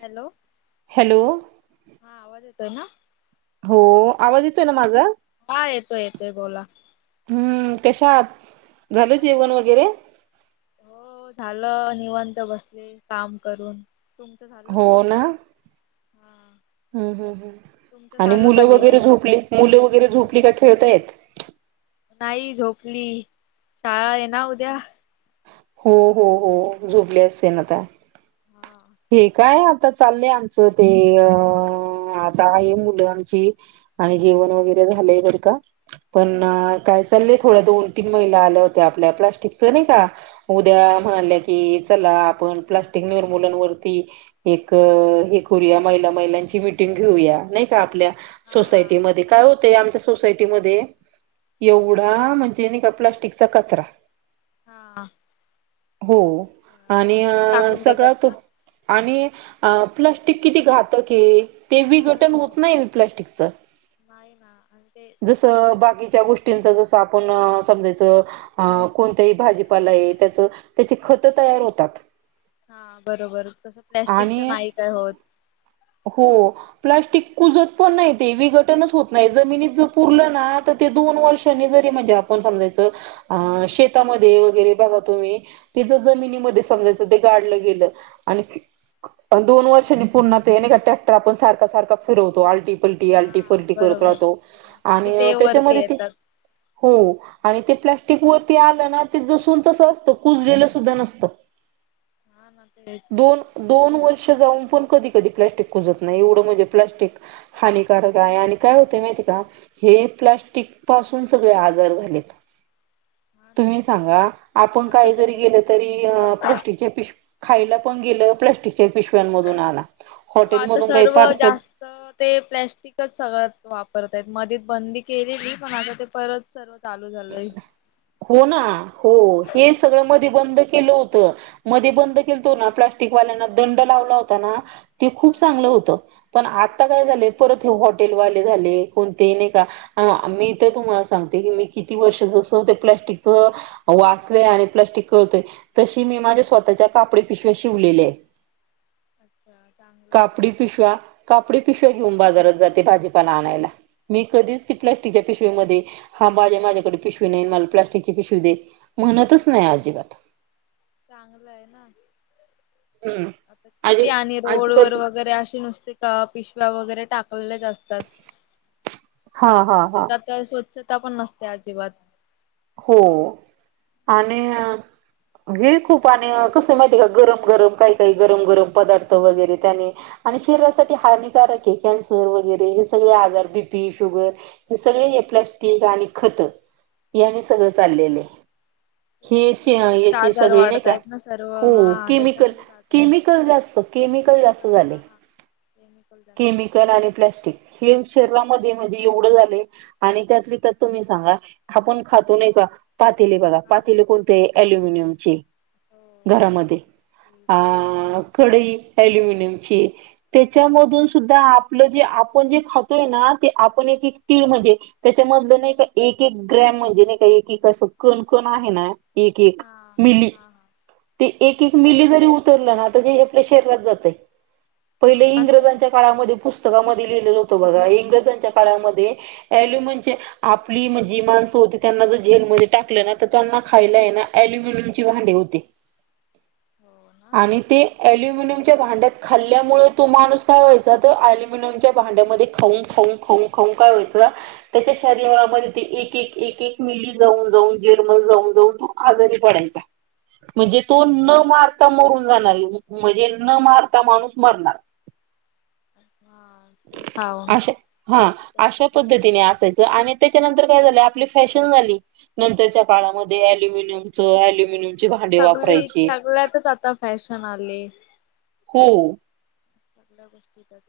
Hello hello हा आवाज येतोय ना हो आवाज येतोय ना माझा हा येतोय येतोय बोला, हम्म कशा आहात. झालं मस्त जेवण वगैरे तुम्ही हो, झालं निवांत बसले काम करून, तुमचं झालं हो ना हा तुमचं आणि झालं का मुलं वगैरे जेवण झोपले मुलं वगैरे झोपली का ठेवते नाही झोपली शाळा आहे ना उद्या हो हो हो झोपले असतील ना आता हा हे काय आता चाललंय आमचं ते अ आता आहे मुलं आमची आणि जेवण वगैरे झालंय बर का पण काय चाललंय थोड्या अच्छा दोन तीन महिला आल्या होत्या. आपल्या प्लास्टिकच नाही का हा उद्या हा म्हंटल की चला आपण प्लास्टिक निर्मूलन ती एक हे करूया महिला महिलांची मिटिंग घेऊया नाही का आपल्या हा सोसायटी हा मध्ये काय होतआमच्या सोसायटी मध्ये हा एवढा म्हण जे का प्लास्टिक चा कचरा हा हो अच्छा मग आणि असं अ टाकून देतात सगळा तो का आणि प्लास्टिक किती घातक आहे ते हो विघटन होत नाही प्लास्टिकचं मायना [inaudible] जसं बाकीच्या गोष्टींचा जसं आपण समजायचं कोणतही भाजीपाला आहे त्याच त्याची खत तयार होतात. हा बरोबर तस प्लॅस्टिकच आणि नाही काय होत. हो प्लास्टिक कुजत पण नाही ते विघटनच होत नाही. जमिनीत उरल ना तर ते दोन वर्षांनी जरी म्हणजे आपण समजायच शेतामध्ये वगैरे तुम्ही ति जमिनीमध्ये समजायच ते गाडलं गेलं आणि दोन वर्षांनी पून्हा ते नाही का ट्रॅक्टर आपण सारख सारख फिरवतो आल्टी अल्टी हा पलटी करत बरोबर राहतो तरी आणि ते त्याच्या वरती मध्ये ती येतात आणि हो प्लास्टिक वरती आलं ना ते जसून तस असतं कुजलेलं सुद्धा नसतं. हा ना तेच दोन दोन वर्ष पण कधी कधी प्लास्टिक कुजत नाही एवढं म्हणजे प्लास्टिक हानिकारक आहे आणि काय होतय माहित हे प्लास्टिक पासून सगळे आजर झालेत. हा ना तुम्ही प्लॅस्टिक सांगा आपण काही जरी घातकच आहे. गेल तरी प्लास्टिक च्या पिशवीत खायाला पण केल प्लास्टिक हो आता काही सर्व पार्सल जास्त ते प्लॅस्टिकच सगळ वापरताय मध्ये बंदी केलेली पण आता ते परत सर्व चालू झालंय. हो ना हो हे सगळं मग ते बंद केलं होत मध्ये बंद केलतो ना प्लास्टिक वाल्याना दंड लावला होता. ते खूप हा चांगलं होतं. पण आता काय झालं परत, हॉटेलवाले झाले कोणते नाही का मी तर तुम्हाला सांगते की, मी किती वर्ष अस होत. प्लास्टिकच वास लय आणि प्लास्टिक कळतय तशी मी माझ्या स्वतः कापडी पिशव्या शिवलेले. अच्छा चांगलं आहे कापडी पिशव्या कापडी पिशव्या घेऊन बाजारात जाते. भाजीपाला आणायला मी कधीच ती प्लास्टिकच्या पिशवी मध्ये हा माझ्याकडे पिशवी नाही मला प्लास्टिकची पिशवी दे म्हणतच नाही अजिबात, चांगलं आहे ना. हम्म आता अजी किती आणि रोड वर अजिबात वगैरे असे नुसते का पिशव्या वगैरे टाक असतात हा हा हा स्वच्छता आता स्व -च्छता पण नसते अजिबात हो आणि हे खूप आणि कस माहिती आहे का गरम गरम काही काही गरम गरम पदार्थ वगैरे त्यानी आणि शरीरासाठी हानिकारक आहे कॅन्सर वगैरे हे सगळे आजार बीपी शुगर हे सगळे. प्लास्टिक आणि खत यांनी सगळ चालले. तेच ना त्याच्यामुळे हेचे आजार सगळे नाही का वाढतायत ना सर्व हो हा केमिकल त्याच्यामुळेच आजार केमिकल जास्त केमिकल जास्त झाले. केमिकल जास्त केमिकल आणि प्लास्टिक हे. शरीरामध्ये म्हणजे एवढ झालय आणि त्यात तर तुम्ही सांगा आपण खातो नाही का. पातीलले बघा हा पातेले कोणते अल्युमिनियम. हो आयला घरामध्ये अ स्कूल हो कढई अल्युमिनियमची. हा ना त्याच्यामध्ये. ा आपलं जे आपण जे खातोय ना ते आपण एक एक तीळ म्हणजे त्याच्यामधलं नाही. एक एक ग्रॅम म्हणजे नाही का एक एक असं कणकण आहे ना एक एक हा मिली. हा हा ते एक एक मिली जरी उतरलं ना तर आपल्या शरीरात जातय हो पहिले ना ते इंग्रजांच्या काळामध्ये पुस्तक आप माण त्यांना ज जेलमध्ये टाकले ना तर त्यांना खायला ये ना अल्युमिनियमची भांडे होते हो ना आणि तेल अलुमियमच्या भांड्यात खाल्ल्यामुळे तो माणूस काय व्हायचा तो अलुमिनियमच्या भांड्यामध्ये खऊ खाऊ खाऊ त्या शरीन जा ज जाऊन जाऊन आजारी पडायचा म्हणजे तो न मारता मरून जाणार म्हणजे न मारता माणूस मरणार [inaudible] अ हा ते खाऊन अशा हा अशा त्याच्यात हे होऊन पद्धतीने असायचं आणि त्याच्यानंतर हो रच्या का आता सगळे सगळ्यातच आता फॅशन आले हो सगळ्या गोष्टी त्याात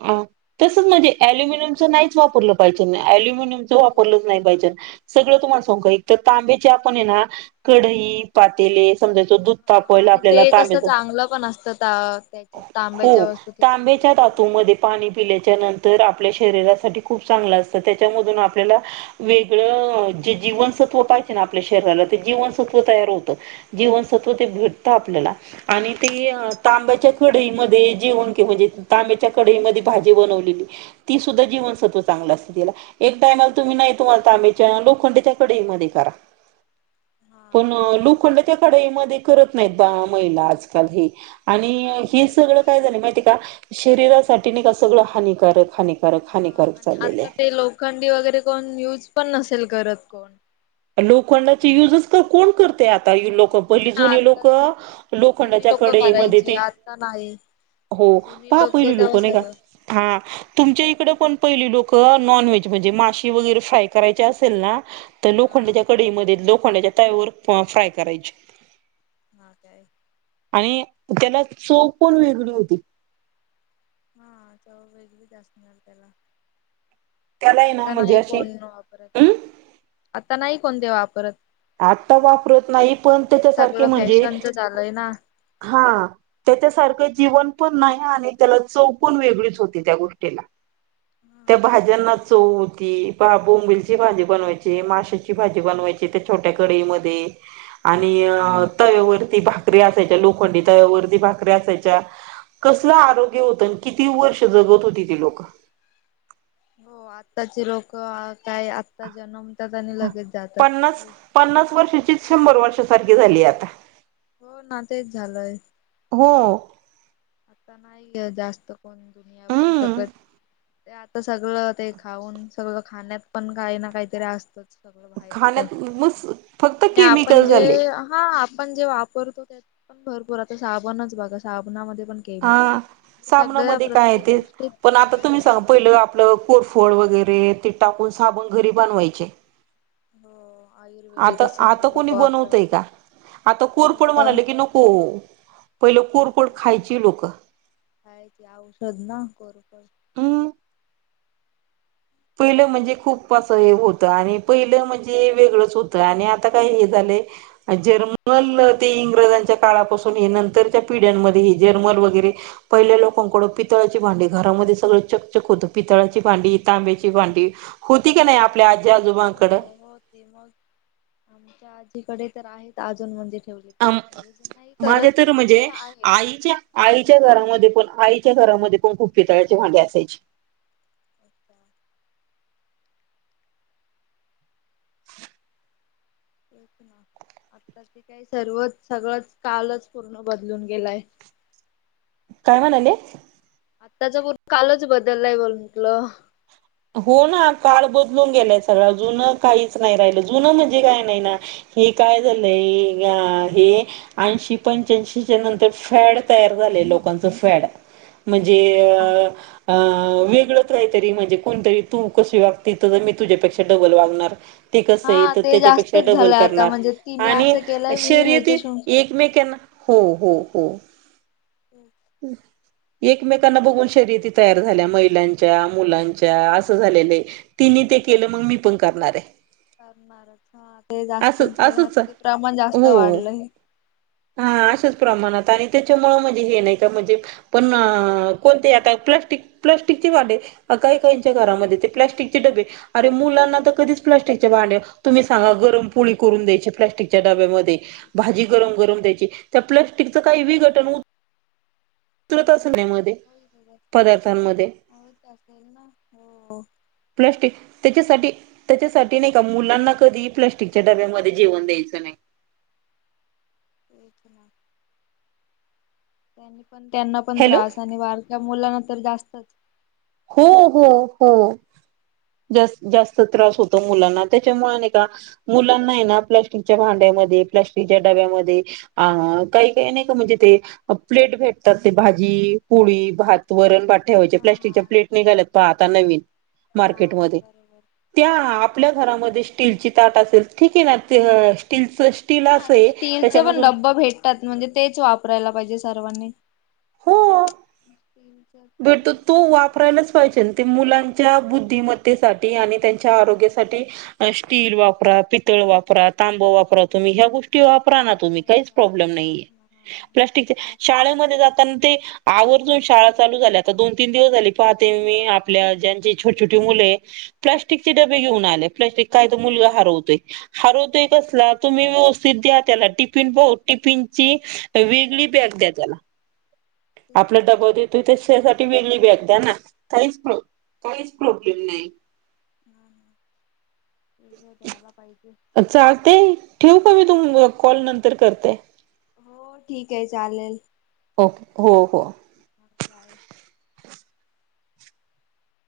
अ तसच म्हणजे अल्युमिनियमच नाहीच वापरलं पाहिजे ना अल्युमिनियम च नाहीच वापरलंच नाही हा पाहिजे सगळं तुम एक तांब्याचे आपण आहे ना कढई पातेले ाय दध त हा आणि आपल्याला ते कसं तांबच चांगलं पण असतं ता त्याच्यात हो तांब्याच्या वस्तू ते तांब केलेलं सर्व तुम पाणी पिल्याच्या नंतर आपल्या शरीरासाठी खूप चांगलं असतं त्याच्यामधून चांगलं आपल्याला असत वे जीवसत्व पाहि ना आपल्या शरीला जीवसत्व तयार होतं जवव आपल्या तब्याच्या क जेवणे जी बनवली तीा जीवव च असला एकाम तु्ही नाही आमच्या लोखंडच्या कडे मध्ये करा पण लोखंडच्या कडेमध्येध्ये करत नाही द महिला आजकाल हे आणि नाही हे करत सगळ काय झाले माहिती का शरीरासाठी नाही का सगळं हानिकारक हानिकार ह आणि आता ते लोखंडी वगैरे कोण युज पण नसेल करत कोण लोखंडाची युज कोण करत ते आता नाही लोकं कोण पहिली ना जुनी आता लोक जुनी लोखंडाच्या लोक कडे मध्ये करायची ते आता नाही. हो जुनी पहा पहिली लोक तेव्हा नाही का सर्व हा तुमच्या इकड पण पहिली लोक नॉनव्हेज म्हणजे माशी वगैरे फ्राय करायची असेल ना तरो लोखंडाच्या हा कढईमध्ये लोखंडाच्या तयावर फ्राय करायची म काय आणि त्याला चोख पण वेगळी होती हा चव वेगळी जास्त मिळाल त्याला कलाय ना आता नाही मजाशी कोण वापरत हम् आता नाही कोणते वापरत आता वापरत नाही पण त्याच्यासारखे सगळं म्हणजे फॅशनच झालंय ना हा त्याच्यासारखं जीवन पण नाही आणि त्याला चव पण वेगळीच होती त्या गोष्टीला. त्या हा भाज्यांना आणि चव होती. बोंबिलची भाजी बनवायची, माशांची भाजी बनवायची त्या छोट्या कढईमध्ये आणि अं तव्यावरती भाकरी असायच्या, लोखंडी तव्यावरती भाकरी असायच्या. कसलं आरोग्य होत आणि किती वर्ष जगत होती ती लोक. हो आत्ताचे लोक काय आत्ता जन्मतात आणि लगेच जातात. पन्नास पन्नास वर्षाचीच शंभर वर्ष सारखी झाली आता. हो ना तेच झालंय. हो. आता नाहीये जास्त कोण दुनिया बघू हम्म शकत. ते आता सगळं ते खाऊन सगळं खाण्यात पण काही ना काहीतरी असतंच. सगळं बाहेरच खाण्यात मस् फक्त आणि आपण केमिकल जे झाले हा आपण जे वापरतो त्यात पण भरपूर आता साबणच बघा साबणामध्ये पण केमिकल सगळ्या सामनामध्ये काय आहे प्रत्येक ते गोष्टीत पण आता तुम्ही केमिकल सांगा पहिलं आपलं कोरफोड वगैरे टाकून साबण घरी बनवायचे. हो आता आयुर्वेदिकच आता सगळी कोणी लोक बनवतय वापरायचे. का आता कोरफड म्हणाले की नको. पहिले कोरपड खायची लोक. काय ते औषध ना कोरफड हम् पहिलं म्हणजे खूप असं हे होतं आणि पहिलं म्हणजे वेगळंच होत आणि आता काय हे झालंय जर्मन ते इंग्रज घ्या काळापासून हे नंतरच्या पिढ्यांमध्ये हे जर्मर वगैरे पहिले लोकांकड पितळाची भांडी घरा घरामध्ये सगळं चकचक होत. पितळाची भांडी, तांब्याची भांडी होती का नाही आप आपल्या आजी आजोबांकड? हो हो इकडे तर आहेत अजून मंदिर माझ्या तर म्हणजे अशे आहेत. आईच्या आईच्या घरामध्ये पण आई च्या घरामध्ये पण खूप पितळेचे भांडे असायचे. तेच ना आता ते काही सर्वच सगळंच कालच पूर्ण बदलून गेलाय. काय म्हणाले? आत्ताच पूर्ण कालच बदललाय ब म्हटलं. हो ना काळ बदलून गेलाय सगळा. जुनं काहीच नाही राहिलं जुनं म्हणजे काय नाही ना हे काय झालंय हे ऐंशी पंच्याऐंशीच्या नंतर फॅड तयार झा लोकांचं फॅड म्हणजे हा. अ अ वेगळ काहीतरी म्हणजे कोणतरी तू कशी वागती, तर मी तुझ्यापेक्षा डबल वागणार. ते कसं आहे हा तर ते त्याच्यापेक्षा जास्तच डबल झालंय आता करणार म्हणजे तिने आणि असं केलंय मी शर्यती ह्याच्याशून एकमेकांना हो, हो, हो. हम्म. एकमेकांना बघून शर्यती तयार झाल्या. महिलांच्या, मुलांच्या अस झालेल हाय. तिन ते केलं तर मग मी पण करणार आहे. करणार हा ते असं जास्तच झालंय आता असंच ते प्रमाण जास्तच हो. वाढलंय हे. हा अशाच प्रमाणात आणि त्याच्यामुळं म्हणजे हे नाही म्हणजे पण कोण ते आता प्लास्टिक प्लास्टिकची भांडी काही काहीच्या घरामध्ये प्लास्टिकचे डबे अरे मुलांना तर कधीच प्लास्टिकच्या भांड्यात तुम्ही सांगा गरम पोळी करून द्यायचे. प्लॅस्टिकच्या डब्यामध्ये भाजी गरम, गरम द्यायची. त्या प्लस्टिकच काही विघटन हु होय, होतच असत पदार्थांमध्ये होतच असेल ना हो. प्लॅस्टिक त्याच्यासाठी त्याच्यासाठी नाही का मुलांना कधी प्लास्टिकच्या डब्यामध्ये जेवण द्यायचं नाही. [inaudible] तेच ना त्यांनी पण त्यांना पण हॅलो त्रास आणि बारक्या मुलांना तर जास्तच हो हो हो जास्त त्रास होतो मुलांना त्याच्यामुळे नाही का मुलांना ना प्लास्टिकच्या भांड्या डब्या प्लास्टिक च्या डब्यामध्ये आ काही काही नाही काते प्लेट भेटतात ते भात भाजी पोळी भात वरण भात ठेवायचे हा प्लास्टिकच्या हा प्लेट निघाल्यातना आता नवीन मार्केट हा मध्ये बरोबर. त्या आपल्या घरामध्ये स्टील ची ताट असेल ठीक आहे ना स्टीलच स्टील असं आणि आहे स्टीलच पण त्याच्यामधून डब्बा भेटतात म्हणजे तेच वापरायला पाहिजे सर्वांनी हो ते भेटतो तो वापरायलाच पाहिजे ना ते मुलांच्या बुद्धिमत्तेसाठी आणि त्यांच्या आरोग्यासाठी स्टील वापरा पित पितळ वापरा तांब वापरा तुम्ही ह्या गोष्टी वाप परा ना तुम्ही काहीच वापरा प्रॉब्लेम तेच नाहिये ना हा. प्लास्टिकचे तेच शाळेमध्ये जाताना ते आवर्जून शाळा चालु झाल्यात आता दोन तीन दिवस झाले पाहते मी आपल्या ज्यांचे छोटछोटे मुल आहे प्लास्टिकचे डबे घेवुन आले प्लास्टिक काय तर हरवतोय हरवतोय कसला तुम्ही व्यवस्थित द्या त्याला टिफिन टिफिन हो टिफिनची वेगळी बॅग द्या त्याला आपल ना डब देतोय ते शेजार ती वेगळी बॅग द्या ना काहीच काहीच प्रॉब्लेम नाही हम तेला पाहिक [unintelligible] चालतय ठेवु काय मी तुम कॉल नंतर करते हो ठीक आहे चालेल ओ हो हो हा बाय.